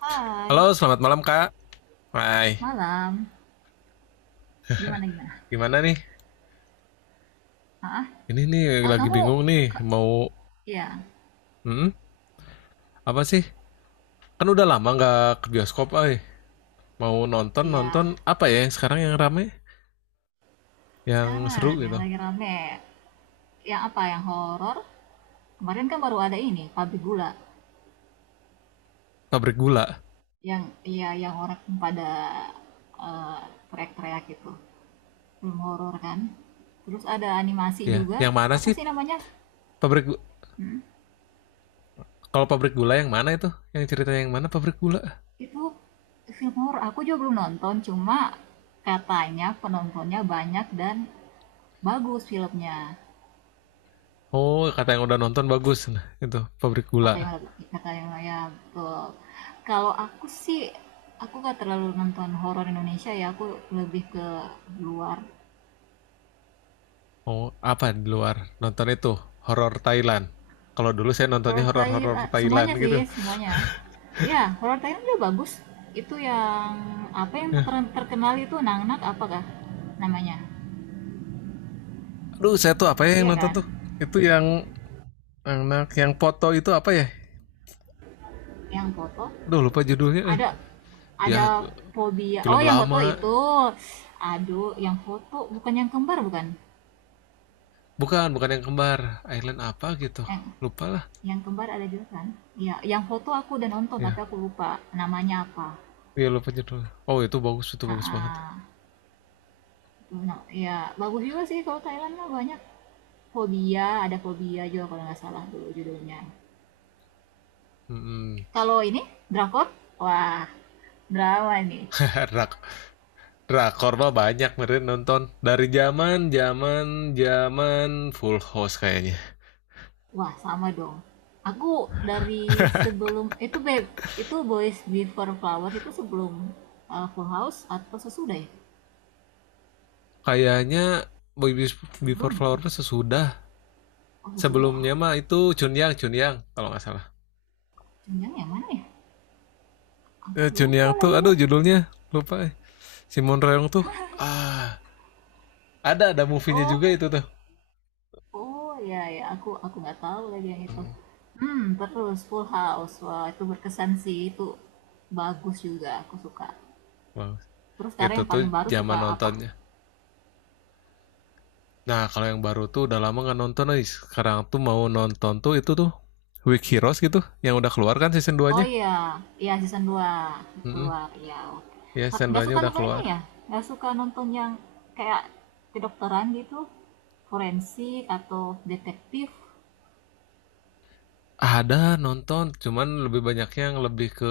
Hai, Halo, selamat malam Kak. Hai, malam. Gimana gimana? gimana nih? Ah, Ini nih ah, lagi kamu bingung nih ke, mau ya, hmm, apa sih? Kan udah lama nggak ke bioskop, ay. Mau nonton nonton iya. apa ya yang sekarang yang rame, yang seru Sekarang yang gitu? lagi rame, yang apa? Yang horor? Kemarin kan baru ada ini, pabrik gula. Pabrik gula, Yang iya, yang orang pada eh, teriak-teriak gitu. Film horor kan. Terus ada animasi ya. juga. Yang mana Apa sih? sih namanya? Pabrik gu- Hmm, Kalau pabrik gula yang mana itu? Yang cerita yang mana pabrik gula? Itu film horor. Aku juga belum nonton, cuma katanya penontonnya banyak dan bagus filmnya. Oh, kata yang udah nonton bagus. Nah, itu pabrik gula. Takayama Takayamaya, betul. Kalau aku sih, aku gak terlalu nonton horor Indonesia ya, aku lebih ke luar. Oh, apa di luar? Nonton itu horor Thailand. Kalau dulu saya nontonnya Horor Thailand, horor-horor Thailand semuanya sih, gitu. semuanya. Ya, horor Thailand juga bagus. Itu yang, apa yang terkenal itu Nangnak apakah namanya? Aduh, saya tuh apa ya yang Iya nonton kan? tuh? Itu yang anak yang foto itu apa ya? Yang foto. Duh, lupa judulnya. Eh, Ada, ada ya fobia. Oh, film yang foto lama. itu. Aduh, yang foto bukan yang kembar bukan? Bukan, bukan yang kembar. Island apa gitu. Eh, Lupa lah. Yang kembar ada juga kan? Ya, yang foto aku udah nonton tapi Ya, aku lupa namanya apa. ya lupa judulnya. Oh, itu bagus banget. Heeh. Itu, ya bagus juga sih kalau Thailand mah banyak. Fobia, ada fobia juga kalau nggak salah dulu judulnya. Hmm. Kalau ini drakor, wah drama nih. rak Drakor mah banyak meren nonton dari zaman zaman zaman Full House kayaknya. Wah, sama dong. Aku dari sebelum itu babe, itu Boys Before Flowers itu sebelum Full House atau sesudah ya? Kayaknya Before Sebelum ya? Flowers sesudah. Oh sesudah. Sebelumnya mah itu Chun Yang, Chun Yang kalau nggak salah. Jangan yang mana ya? Aku Eh, Chun lupa Yang tuh lagi ya. aduh judulnya lupa eh. Simon Reong tuh ah ada movie-nya juga Oh. itu tuh. Oh, ya ya, aku nggak tahu lagi yang itu. Mm, Hmm, terus Full House. Wah, itu berkesan sih. Itu bagus juga, aku suka. Terus sekarang itu yang tuh paling baru suka zaman apa? nontonnya. Nah, kalau yang baru tuh udah lama nggak nonton nih. Sekarang tuh mau nonton tuh itu tuh Week Heroes gitu yang udah keluar kan season Oh 2-nya. iya, iya season 2 Mm-mm. keluar. Iya, oke. Ya, season Nggak 2-nya suka udah nonton ini keluar. ya? Nggak suka nonton yang kayak kedokteran gitu? Forensik atau detektif? Ada nonton, cuman lebih banyak yang lebih ke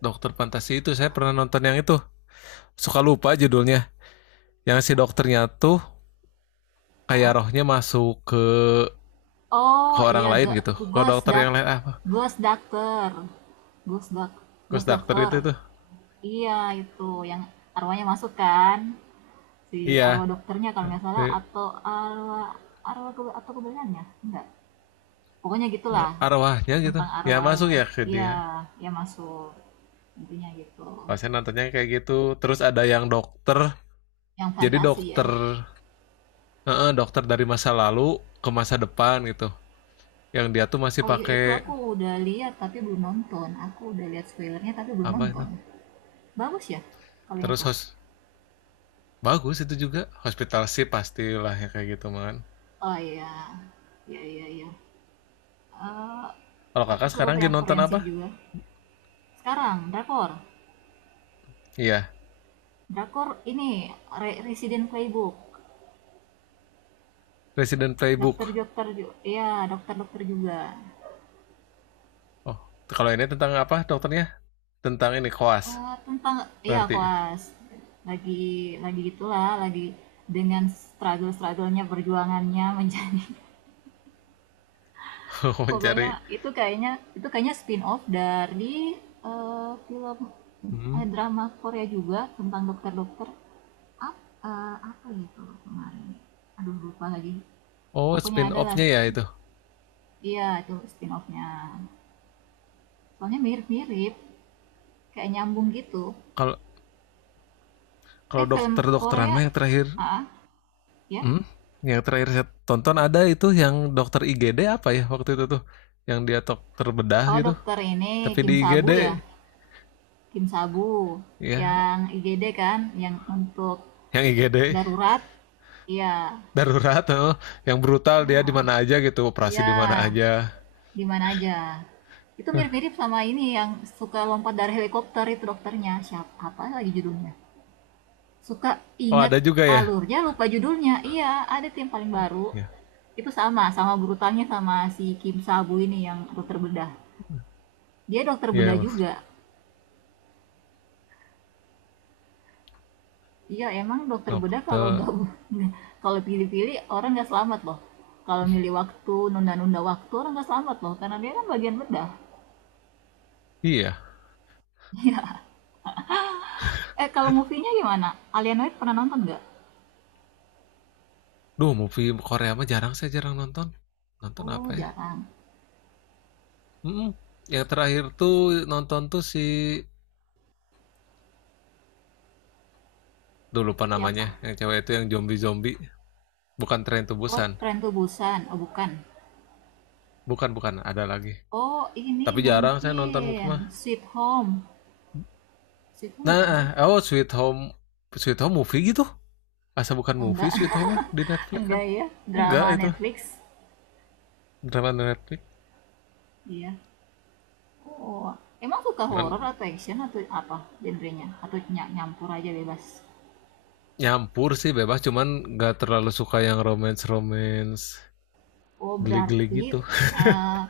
dokter fantasi itu. Saya pernah nonton yang itu. Suka lupa judulnya. Yang si dokternya tuh kayak Hah? rohnya masuk ke Oh orang iya, lain gitu. Ke Ghost dokter Doc yang lain apa? Ghost Doctor. Ghost Doc Kus Ghost dokter Doctor. gitu tuh. Iya, itu yang arwahnya masuk kan, si Iya, arwah dokternya kalau nggak salah, kayak atau arwah arwah kebenarannya? Enggak, pokoknya gitulah, arwahnya gitu tentang ya masuk arwah-arwah. ya ke Iya, dia ya masuk, intinya gitu. kalau saya nontonnya kayak gitu. Terus ada yang dokter Yang jadi fantasi ya. dokter dokter dari masa lalu ke masa depan gitu yang dia tuh masih Oh iya, itu pakai aku udah lihat tapi belum nonton. Aku udah lihat spoilernya tapi belum apa itu. nonton. Bagus ya kalau yang Terus itu? hos bagus itu juga hospital sih pastilah ya kayak gitu man. Oh iya, iya iya iya. Eh, Kalau aku kakak suka sekarang lagi yang nonton apa? forensik juga. Sekarang, drakor. Iya, Drakor ini Resident Playbook, Resident Playbook. Iya dokter-dokter juga. Oh, kalau ini tentang apa dokternya, tentang ini koas Tentang iya berarti. koas lagi lagi gitulah, lagi dengan struggle-strugglenya, perjuangannya menjadi pokoknya Mencari. itu kayaknya, itu kayaknya spin off dari film Mhm. Drama Korea juga tentang dokter-dokter Ap- apa gitu kemarin aduh lupa lagi Oh pokoknya spin adalah off-nya ya itu. iya itu spin offnya soalnya mirip-mirip kayak nyambung gitu Kalau Kalau film dokter-dokteran Korea mah yang terakhir, ah ah, ya hmm? Yang terakhir saya tonton ya ada itu yang dokter IGD apa ya waktu itu tuh, yang dia dokter bedah oh gitu, dokter ini tapi di Kim IGD Sabu ya Kim Sabu, ya, yang IGD kan yang untuk yang IGD darurat, iya darurat, oh. Yang brutal dia di mana aja gitu, operasi iya di mana aja. di mana aja. Itu mirip-mirip sama ini yang suka lompat dari helikopter itu dokternya siapa, apa lagi judulnya. Suka Oh inget ada juga ya, alurnya, lupa judulnya. Iya, ada tim paling baru. ya, Itu sama, sama brutalnya sama si Kim Sabu ini yang dokter bedah. Dia dokter bedah ya juga. Iya, emang dokter bedah kalau dokter, nggak kalau pilih-pilih orang nggak selamat loh. Kalau milih waktu, nunda-nunda waktu orang nggak selamat loh, karena dia kan bagian bedah. iya. Iya. Eh, kalau movie-nya gimana? Alienoid pernah nonton nggak? Duh, movie Korea mah jarang saya jarang nonton. Nonton Oh, apa ya? jarang. Hmm, yang terakhir tuh nonton tuh si, duh lupa namanya, Siapa? yang cewek itu yang zombie-zombie. Bukan Tren to Oh, Busan. Tren Busan. Oh, bukan. Bukan, bukan. Ada lagi. Oh, ini Tapi jarang saya nonton movie mah. mungkin Sweet Home. Sitcom Nah, bukan sih? oh Sweet Home, Sweet Home movie gitu. Asa bukan movie Enggak. Sweet Home mah di Netflix kan? Enggak ya. Enggak Drama itu. Netflix. Drama di Netflix. Iya. Oh, emang suka horror Cuman atau action atau apa genrenya? Atau nyampur aja bebas? nyampur sih bebas, cuman nggak terlalu suka yang romance-romance Oh, geli-geli berarti gitu. eh,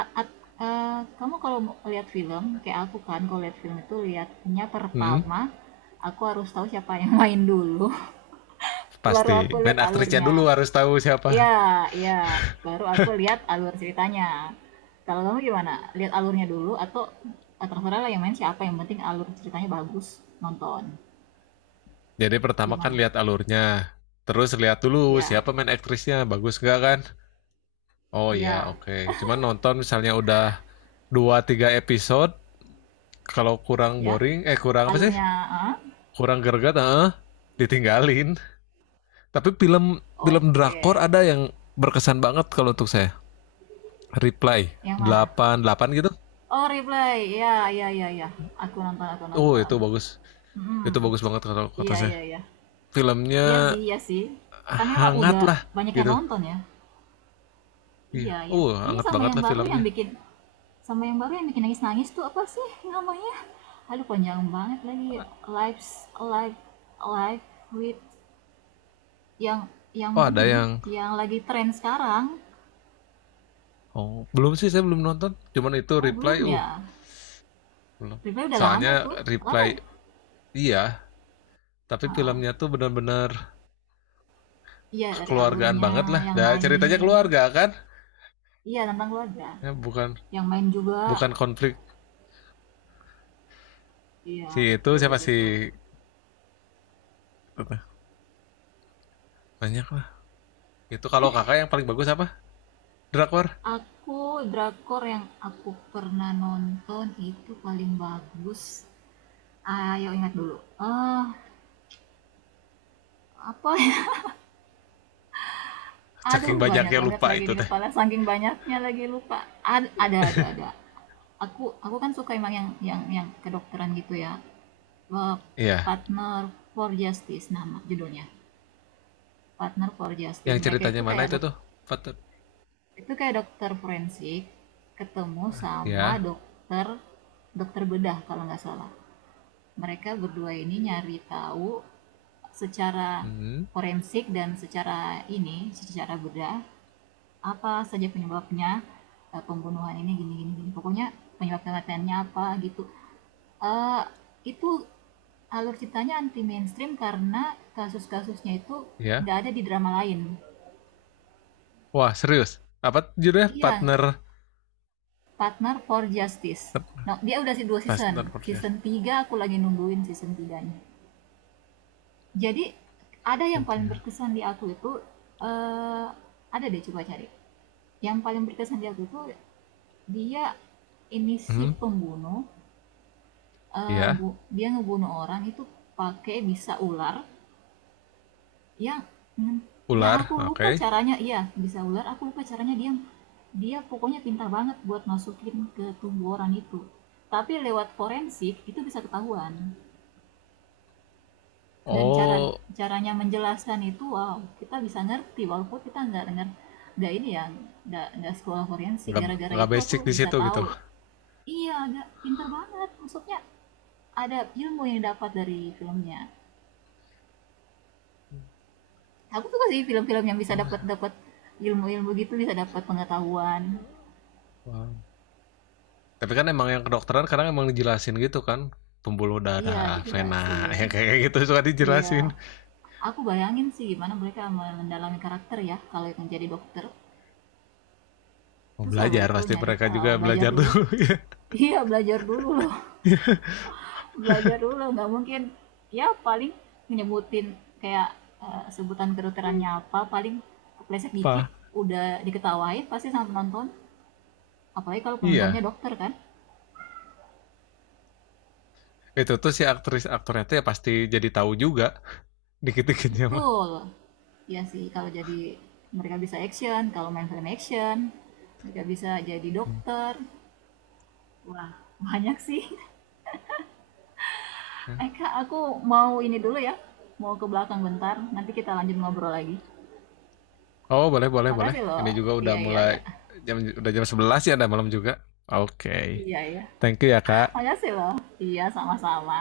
kamu kalau lihat film, kayak aku kan kalau lihat film itu lihatnya Hmm, pertama aku harus tahu siapa yang main dulu. Baru pasti. aku Main lihat aktrisnya alurnya. dulu harus tahu siapa. Iya iya, baru aku lihat alur ceritanya. Kalau kamu gimana? Lihat alurnya dulu atau terserah lah yang main siapa, yang penting alur ceritanya bagus, nonton. Jadi pertama kan Gimana? lihat alurnya. Terus lihat dulu Iya, siapa main aktrisnya, bagus nggak kan? Oh ya, iya, oke. Cuman nonton misalnya udah dua tiga episode, kalau kurang ya. boring, eh kurang apa sih? Alurnya, ah? Kurang greget, heeh, ditinggalin. Tapi film film drakor Oke. ada yang berkesan banget kalau untuk saya. Reply Yang mana? 88 gitu. Oh, Replay. Iya, iya, iya, iya. Aku nonton, aku Oh, nonton. itu bagus. Hmm. Itu bagus banget kalau kata Iya, saya. iya, iya. Filmnya Iya sih, iya sih. Kan memang hangat udah lah banyak yang gitu. nonton ya. Iya. Iya ya. Oh, Ini hangat sama banget yang lah baru filmnya. yang bikin, sama yang baru yang bikin nangis-nangis tuh apa sih namanya? Aduh panjang banget lagi. Lives live live with, yang Oh, ada ini yang, yang lagi tren sekarang. oh, belum sih saya belum nonton. Cuman itu Oh Reply, belum uh, ya. belum. Review udah lama Soalnya itu. Lama Reply, ya? iya, tapi Nah, filmnya tuh benar-benar iya dari kekeluargaan alurnya, banget lah, yang nah, ceritanya main. keluarga kan Iya tentang keluarga. ya, bukan Yang main juga. bukan konflik Iya si itu siapa betul sih, betul. banyak lah itu. Kalau kakak yang paling bagus apa drakor, Aku, drakor yang aku pernah nonton itu paling bagus, ayo ingat dulu. Apa ya? saking Aduh, banyak banyaknya banget lupa lagi itu di teh. kepala, saking banyaknya lagi lupa. Ada ada. Aku kan suka emang yang kedokteran gitu ya. Eee, Iya, Partner for Justice nama judulnya. Partner for Justice. yang Mereka ceritanya itu mana kayak itu tuh, partner itu kayak dokter forensik ketemu sama ya, dokter, dokter bedah kalau nggak salah. Mereka berdua ini nyari tahu secara hmm, forensik dan secara ini, secara bedah, apa saja penyebabnya, pembunuhan ini gini gini gini, pokoknya penyebab kematiannya apa gitu. Eee, itu alur ceritanya anti mainstream karena kasus-kasusnya itu ya, nggak ada di drama lain. wah serius apa judulnya, Iya, partner, Partner for Justice. Nah, dia udah se 2 season, partner, partner, season 3 aku lagi nungguin season tiganya. Jadi ada yang paling ya, berkesan di aku itu, eee, ada deh coba cari. Yang paling berkesan di aku itu dia, ini si hmm, pembunuh, iya, dia ngebunuh orang itu pakai bisa ular yang hmm, yang ular aku oke. lupa Okay. caranya, iya bisa ular aku lupa caranya, dia dia pokoknya pintar banget buat masukin ke tubuh orang itu, tapi lewat forensik itu bisa ketahuan. Dan cara, Oh, caranya menjelaskan itu wow, kita bisa ngerti walaupun kita nggak dengar, nggak ini ya, nggak sekolah forensik, nggak gara-gara nggak itu aku basic di bisa situ tahu. gitu. Iya, nggak pintar banget maksudnya. Ada ilmu yang dapat dari filmnya. Aku suka sih film-film yang bisa Oh, dapat, dapat ilmu-ilmu gitu, bisa dapat pengetahuan. wah, tapi kan emang yang kedokteran kadang emang dijelasin gitu kan, pembuluh Iya darah, vena, dijelasin, ya kayak gitu suka iya. dijelasin. Aku bayangin sih gimana mereka mendalami karakter ya kalau yang jadi dokter. Mau Susah loh belajar itu pasti nyari mereka juga tahu, belajar belajar dulu. dulu ya. Iya belajar dulu loh. Belajar dulu nggak mungkin, ya paling menyebutin kayak sebutan kedokterannya apa, paling kepleset dikit Apa? udah diketawain pasti sama penonton, apalagi kalau penontonnya Iya. dokter kan. Itu tuh si aktris aktornya tuh ya pasti jadi tahu juga dikit-dikitnya mah. Betul. Iya sih, kalau jadi mereka bisa action, kalau main film action, mereka bisa jadi dokter. Wah, banyak sih. Eka, aku mau ini dulu ya. Mau ke belakang bentar, nanti kita lanjut ngobrol lagi. Oh, boleh boleh boleh. Makasih Ini loh. juga udah Iya, iya, iya. mulai jam, udah jam 11 ya, ada malam juga. Oke. Okay. Iya, iya. Thank you ya, Kak. Makasih loh. Iya, sama-sama.